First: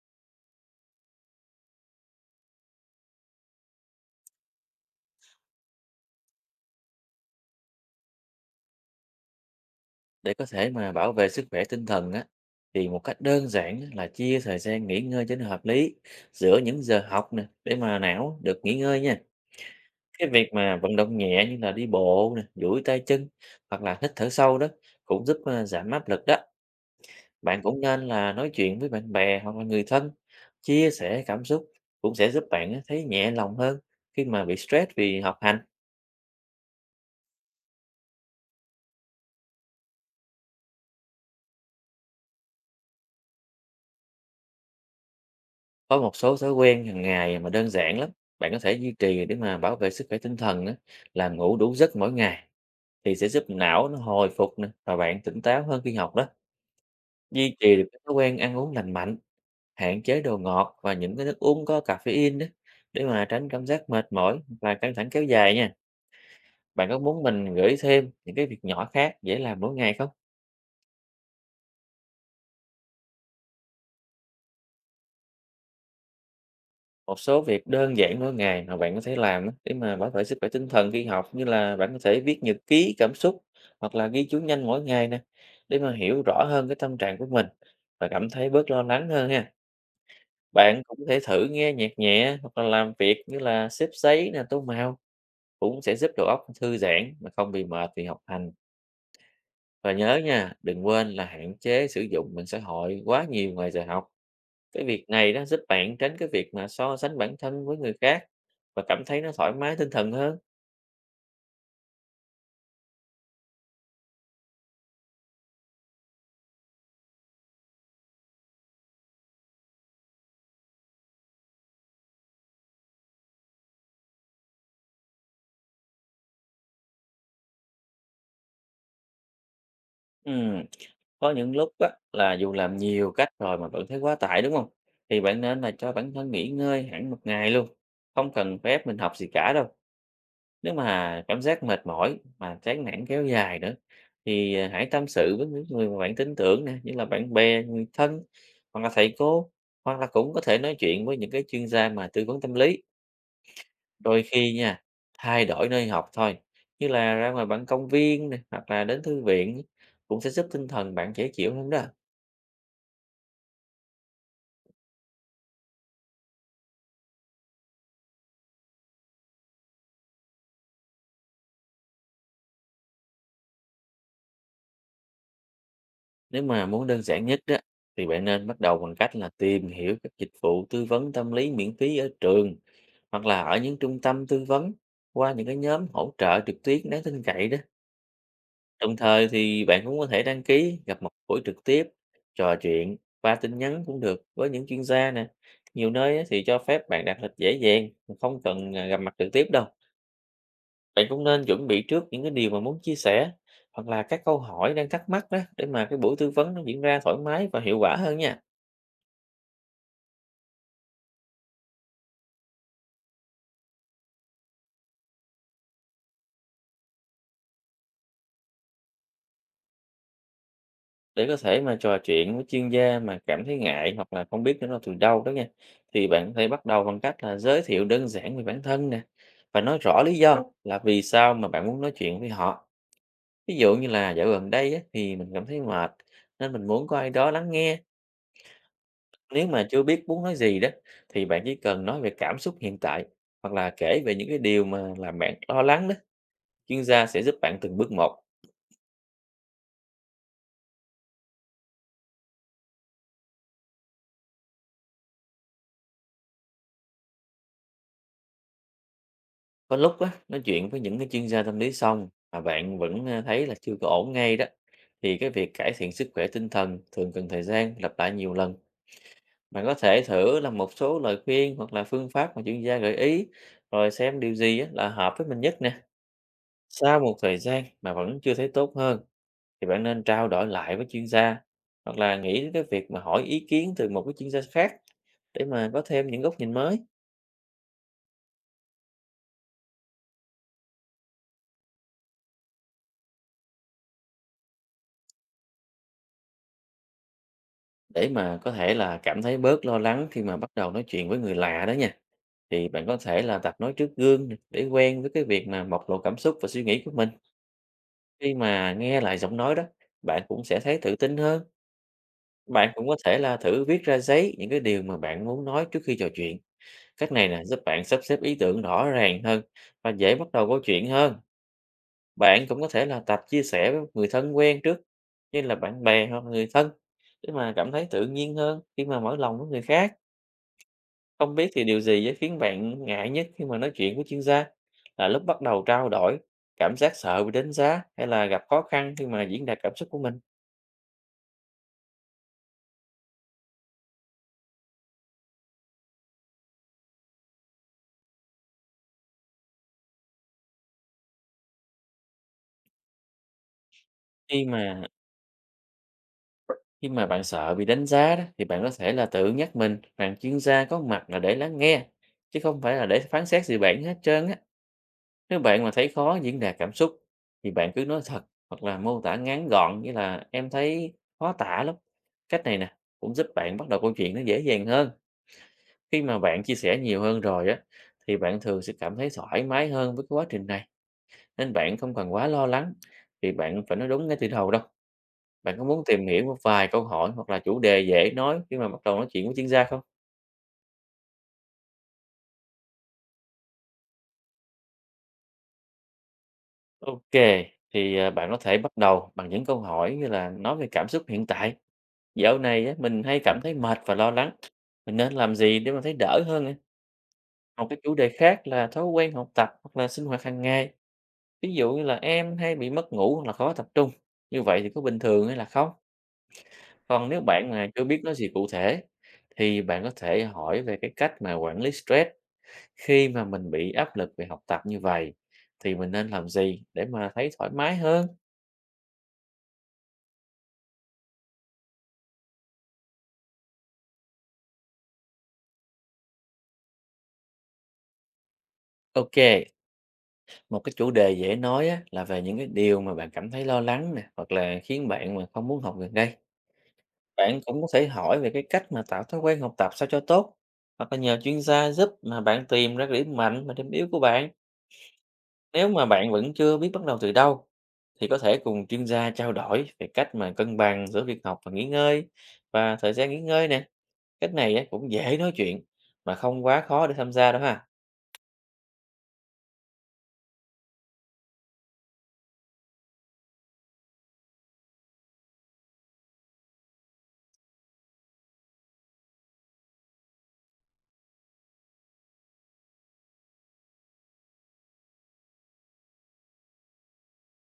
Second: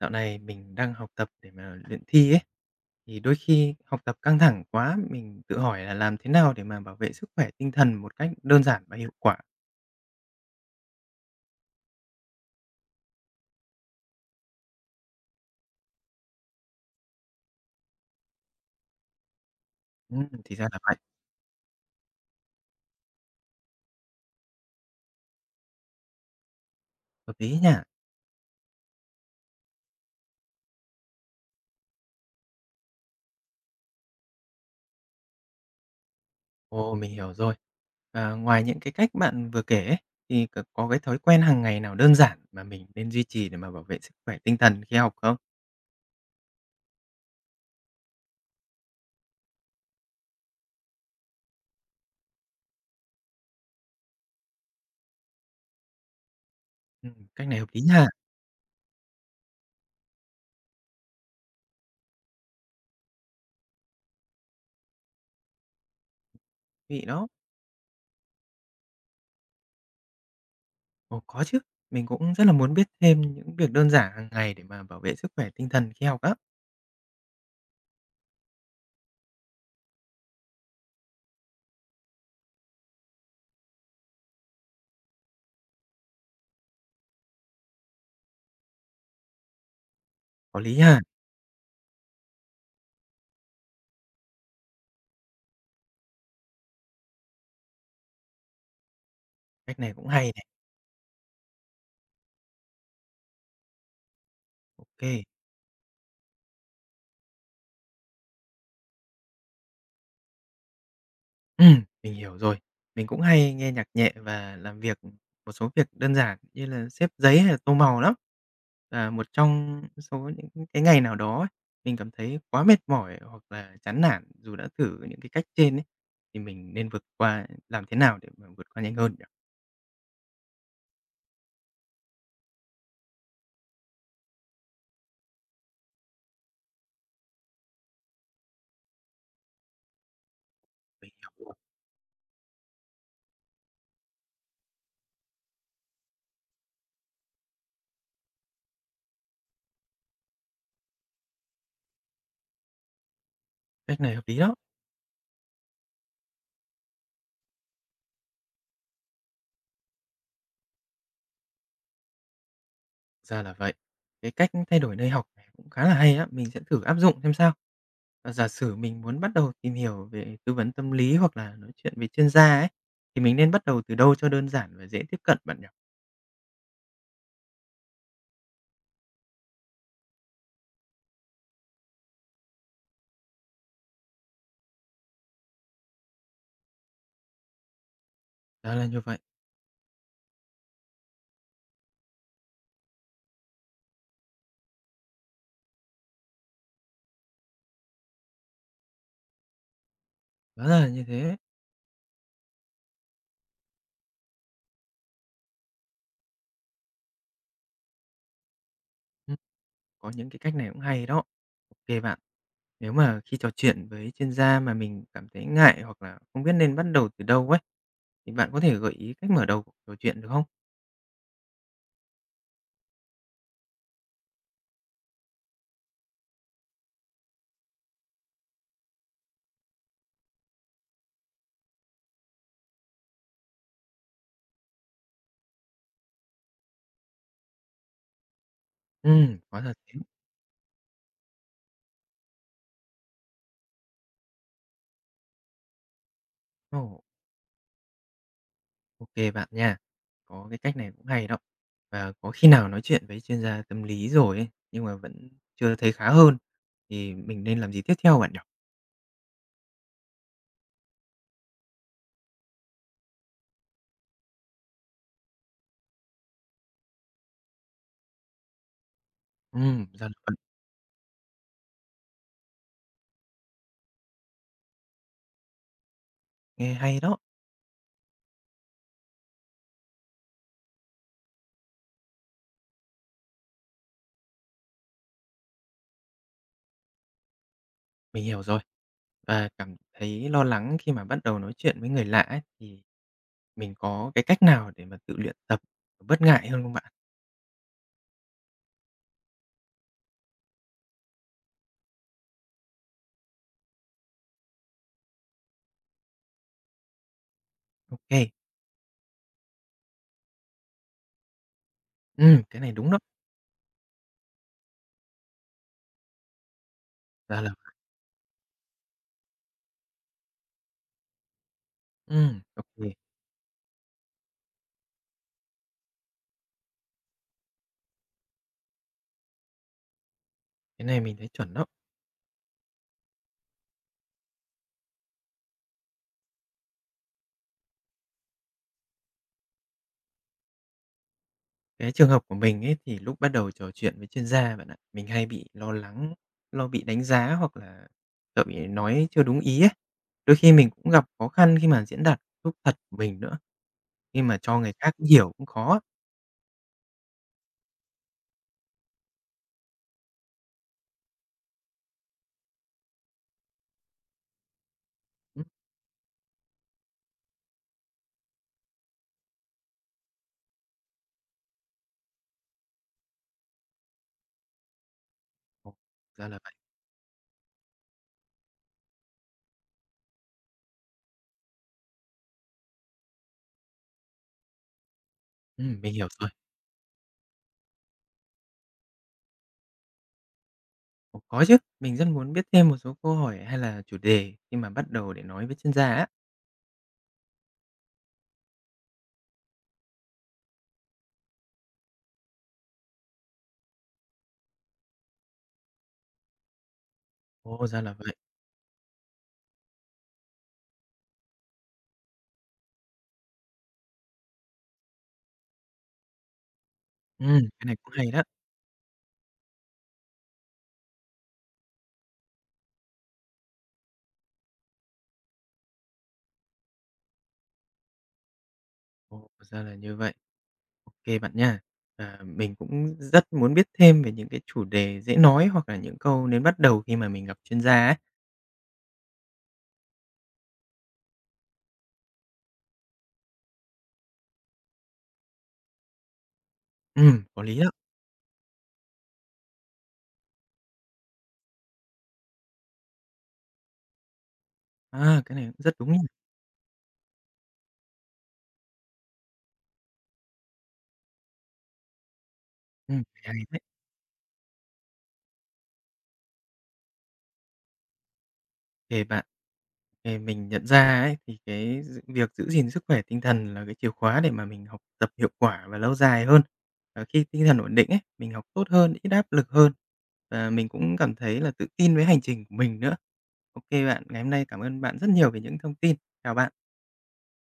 Dạo này mình đang học tập để mà luyện thi ấy, thì đôi khi học tập căng thẳng quá, mình tự hỏi là làm thế nào để mà bảo vệ sức khỏe tinh thần một cách đơn giản và hiệu quả? Để có thể mà bảo vệ sức khỏe tinh thần á, thì một cách đơn giản á là chia thời gian nghỉ ngơi cho nó hợp lý giữa những giờ học nè để mà não được nghỉ ngơi nha. Cái việc Thì ra mà là vận vậy, động nhẹ như là đi bộ nè, duỗi tay chân hoặc là hít thở sâu đó cũng giúp giảm áp lực đó. hợp lý Bạn cũng nha. nên là nói chuyện với bạn bè hoặc là người thân, chia sẻ cảm xúc cũng sẽ giúp bạn á thấy nhẹ lòng hơn khi mà bị stress vì học hành. Ồ, mình hiểu rồi. À, ngoài những cái cách bạn vừa kể ấy, thì có cái thói quen hàng ngày nào đơn giản mà mình nên duy trì để mà bảo vệ sức khỏe tinh thần khi học không? Có một số thói quen hàng ngày mà đơn giản lắm, bạn có thể duy trì để mà bảo vệ sức khỏe tinh thần á, là ngủ đủ giấc mỗi ngày thì sẽ giúp não nó hồi phục nè, và bạn tỉnh táo hơn khi học đó. Cách Duy này hợp trì lý được cái nha, thói quen ăn uống lành mạnh, hạn chế đồ ngọt và những cái nước uống có caffeine đó để mà tránh cảm giác mệt mỏi và căng thẳng kéo dài nha. Bạn có vị muốn đó. mình gửi thêm những cái việc nhỏ khác dễ làm mỗi ngày không? Ồ, có chứ, mình cũng rất là muốn biết thêm những việc đơn giản hàng ngày để mà bảo vệ sức khỏe tinh thần khi học á. Một số việc đơn giản mỗi ngày mà bạn có thể làm á, để mà bảo vệ sức khỏe tinh thần khi học, như là bạn có thể viết nhật ký cảm xúc hoặc là ghi chú nhanh mỗi ngày nè, để mà hiểu rõ hơn cái tâm trạng của mình và cảm thấy bớt lo lắng hơn ha. Có lý Bạn cũng ha, có thể thử nghe nhạc nhẹ hoặc là làm việc như là xếp giấy nè, tô màu, cũng sẽ giúp đầu óc thư giãn mà không bị mệt vì học hành. cách Và này cũng nhớ hay. nha, đừng quên là hạn chế sử dụng mạng xã hội quá nhiều ngoài giờ học. Cái việc OK. này nó giúp bạn tránh cái việc mà so sánh bản thân với người khác, và cảm thấy nó thoải mái tinh thần hơn. Mình hiểu rồi. Mình cũng hay nghe nhạc nhẹ và làm việc một số việc đơn giản như là xếp giấy hay là tô màu lắm. Và một trong số những cái ngày nào đó ấy, mình cảm thấy quá mệt mỏi hoặc là chán nản dù đã thử những cái cách trên ấy, thì mình nên vượt qua làm thế nào để mà vượt qua nhanh hơn nhỉ? Ừm, Có những lúc á, là dù làm nhiều cách rồi mà vẫn thấy quá tải, đúng không? Thì bạn nên là cho bản thân nghỉ ngơi hẳn một ngày luôn. Không cần phép mình học gì cả đâu. Nếu Mình mà cảm hiểu rồi. giác mệt mỏi mà chán nản kéo dài nữa, thì hãy tâm sự với những người mà bạn tin tưởng nè, như là bạn bè, người thân, hoặc là thầy cô, hoặc là cũng có thể nói chuyện với những cái chuyên gia mà tư vấn tâm lý. Cách này Đôi hợp lý khi đó. nha, thay đổi nơi học thôi, như là ra ngoài bạn công viên này hoặc là đến thư viện ấy, cũng sẽ giúp tinh thần bạn dễ chịu hơn đó. Ra là vậy. Cái cách thay đổi nơi học này cũng khá là hay á, mình sẽ thử áp dụng xem sao. Giả sử mình muốn bắt đầu tìm hiểu về tư vấn tâm lý hoặc là nói chuyện với chuyên gia ấy, thì mình nên bắt đầu từ đâu cho đơn giản và dễ tiếp cận bạn nhỉ? Nếu mà muốn đơn giản nhất đó, thì bạn nên bắt đầu bằng cách là tìm hiểu các dịch vụ tư vấn tâm lý miễn phí ở trường, hoặc là ở những trung tâm tư vấn, qua những cái nhóm hỗ trợ trực tuyến đáng tin cậy đó. Đó là Đồng như vậy, thời thì bạn cũng có thể đăng ký gặp mặt buổi trực tiếp, trò chuyện qua tin nhắn cũng được với những chuyên gia nè. Nhiều nơi á, thì cho phép bạn đặt lịch dễ dàng, không cần gặp mặt trực tiếp đâu. đó là như Bạn cũng thế. nên chuẩn bị trước những cái điều mà muốn chia sẻ hoặc là các câu hỏi đang thắc mắc đó, để mà cái buổi tư vấn nó diễn ra thoải mái và hiệu quả hơn nha. Ừm, có những cái cách này cũng hay đó. OK bạn. Nếu mà khi trò chuyện với chuyên gia mà mình cảm thấy ngại hoặc là không biết nên bắt đầu từ đâu ấy, thì bạn có thể gợi ý cách mở đầu cuộc trò chuyện được không? Để có thể mà trò chuyện với chuyên gia mà cảm thấy ngại hoặc là không biết nó từ đâu đó nha, thì bạn có thể bắt đầu bằng cách là giới thiệu đơn giản về bản thân nè, và nói rõ lý do là vì sao mà bạn muốn nói chuyện với họ. Ví dụ như là dạo gần đây á, thì mình cảm thấy mệt, nên mình muốn có ai đó lắng nghe. Nếu Quá mà là chưa thế. biết muốn nói gì đó, thì bạn chỉ cần nói về cảm xúc hiện tại, hoặc là kể về những cái điều mà làm bạn lo lắng đó, chuyên Ồ. gia sẽ giúp bạn từng bước một. OK bạn nha. Có cái cách này cũng hay đó. Và có khi nào nói chuyện với chuyên gia tâm lý rồi ấy, nhưng mà vẫn chưa thấy khá hơn, thì mình nên làm gì tiếp theo bạn nhỉ? Có lúc á, nói chuyện với những cái chuyên gia tâm lý xong mà bạn vẫn thấy là chưa có ổn ngay đó, thì cái việc cải thiện sức khỏe tinh thần thường cần thời gian lặp lại nhiều lần. Bạn có thể Ra là vậy, thử làm một số lời khuyên hoặc là phương pháp mà chuyên gia gợi ý, rồi xem điều gì á, là hợp với mình nhất nè. nghe Sau hay một đó, thời gian mà vẫn chưa thấy tốt hơn, thì bạn nên trao đổi lại với chuyên gia, hoặc là nghĩ đến cái việc mà hỏi ý kiến từ một cái chuyên gia khác, để mà có thêm những góc nhìn mới, mình hiểu rồi. Và cảm thấy lo lắng khi mà bắt đầu nói chuyện với người lạ ấy, thì mình có cái cách nào để mà tự luyện tập bớt ngại hơn không bạn? để mà có thể là cảm thấy bớt lo lắng khi mà bắt đầu nói chuyện với người lạ đó nha. Thì bạn có thể là tập nói trước gương nè, để quen với cái việc mà bộc lộ cảm xúc và suy nghĩ của mình. OK, kê, Khi mà nghe lại giọng nói đó, bạn cũng sẽ thấy tự tin hơn. cái Bạn này cũng đúng có đó, thể là thử viết ra giấy những cái điều mà bạn muốn nói trước khi trò chuyện. Cách này ra là là giúp bạn sắp xếp ý tưởng rõ ràng hơn và dễ bắt đầu câu chuyện hơn. Bạn cũng ô có thể là tập chia sẻ với người thân quen trước, như là bạn bè hoặc người thân, để mà cảm thấy tự nhiên hơn khi mà mở lòng với người khác. cái này mình thấy Không biết chuẩn thì đó. điều gì á khiến bạn ngại nhất khi mà nói chuyện với chuyên gia? Là lúc bắt đầu trao đổi, cảm giác sợ bị đánh giá, hay là gặp khó khăn khi mà diễn đạt cảm xúc của mình? Cái trường hợp của mình ấy thì lúc bắt đầu trò chuyện với chuyên gia bạn ạ, mình hay bị lo lắng, lo bị đánh giá hoặc là sợ bị nói chưa đúng ý ấy. Đôi khi mình cũng gặp khó khăn khi mà diễn đạt lúc thật của mình nữa, khi mà Khi cho người mà khác hiểu cũng khó. khi mà bạn sợ bị đánh giá đó, thì bạn có thể là tự nhắc mình rằng chuyên gia có mặt là để lắng nghe, chứ không phải là để phán xét gì bạn hết trơn á. Nếu Ừm, bạn mà thấy khó diễn đạt cảm xúc, thì bạn cứ nói thật, hoặc là mô tả ngắn gọn như là em thấy khó tả lắm. Cách này nè cũng giúp bạn bắt đầu câu chuyện nó dễ dàng hơn. ồ, Khi mà ra là bạn vậy. chia sẻ nhiều hơn rồi á, thì bạn thường sẽ cảm thấy thoải mái hơn với cái quá trình này, nên bạn không cần quá lo lắng, vì bạn phải nói đúng ngay từ đầu đâu. Bạn có muốn Mình tìm hiểu hiểu rồi. một vài câu hỏi hoặc là chủ đề dễ nói khi mà bắt đầu nói chuyện với chuyên gia không? Ồ, có chứ, mình rất muốn biết thêm một số câu hỏi hay là chủ đề khi mà bắt đầu để nói với chuyên gia á. Ok, thì bạn có thể bắt đầu bằng những câu hỏi như là nói về cảm xúc hiện tại. Dạo này á, mình hay cảm thấy mệt và lo lắng. Mình nên làm gì để mà thấy đỡ hơn ạ? Một Ồ, cái ra chủ là đề vậy. khác là thói quen học tập hoặc là sinh hoạt hàng ngày. Ví dụ như là em hay bị mất ngủ hoặc là khó tập trung, như vậy thì có bình thường hay là không? Còn nếu Ừ, bạn cái mà này chưa cũng biết hay nói đó. gì cụ thể, thì bạn có thể hỏi về cái cách mà quản lý stress, khi mà mình bị áp lực về học tập như vậy thì mình nên làm gì để mà thấy thoải mái hơn. Ồ, ra là như vậy. OK bạn nha. À, mình cũng rất muốn biết thêm về những cái chủ đề dễ nói hoặc là những câu nên bắt đầu khi mà mình gặp chuyên gia ấy. Ok, một cái chủ đề dễ nói á, là về những cái điều mà bạn cảm thấy lo lắng nè, hoặc là khiến bạn mà không muốn học gần đây. Bạn Có lý cũng có đó. thể hỏi về cái cách mà tạo thói quen học tập sao cho tốt, hoặc là nhờ chuyên gia giúp mà bạn tìm ra cái điểm mạnh và điểm yếu của bạn. À, cái này cũng Nếu rất mà đúng nha. bạn vẫn chưa biết bắt đầu từ đâu, thì có thể cùng chuyên gia trao đổi về cách mà cân bằng giữa việc học và nghỉ ngơi và thời gian nghỉ Hay ngơi đấy. nè. Cách này á, cũng dễ nói chuyện mà không quá khó để tham gia đâu ha. OK bạn. Thì mình nhận ra ấy, thì cái việc giữ gìn sức khỏe tinh thần là cái chìa khóa để mà mình học tập hiệu quả và lâu dài hơn. Khi tinh thần ổn định ấy, mình học tốt hơn, ít áp lực hơn và mình cũng cảm thấy là tự tin với hành trình của mình nữa. OK bạn, ngày hôm nay cảm ơn bạn rất nhiều về những thông tin. Chào bạn.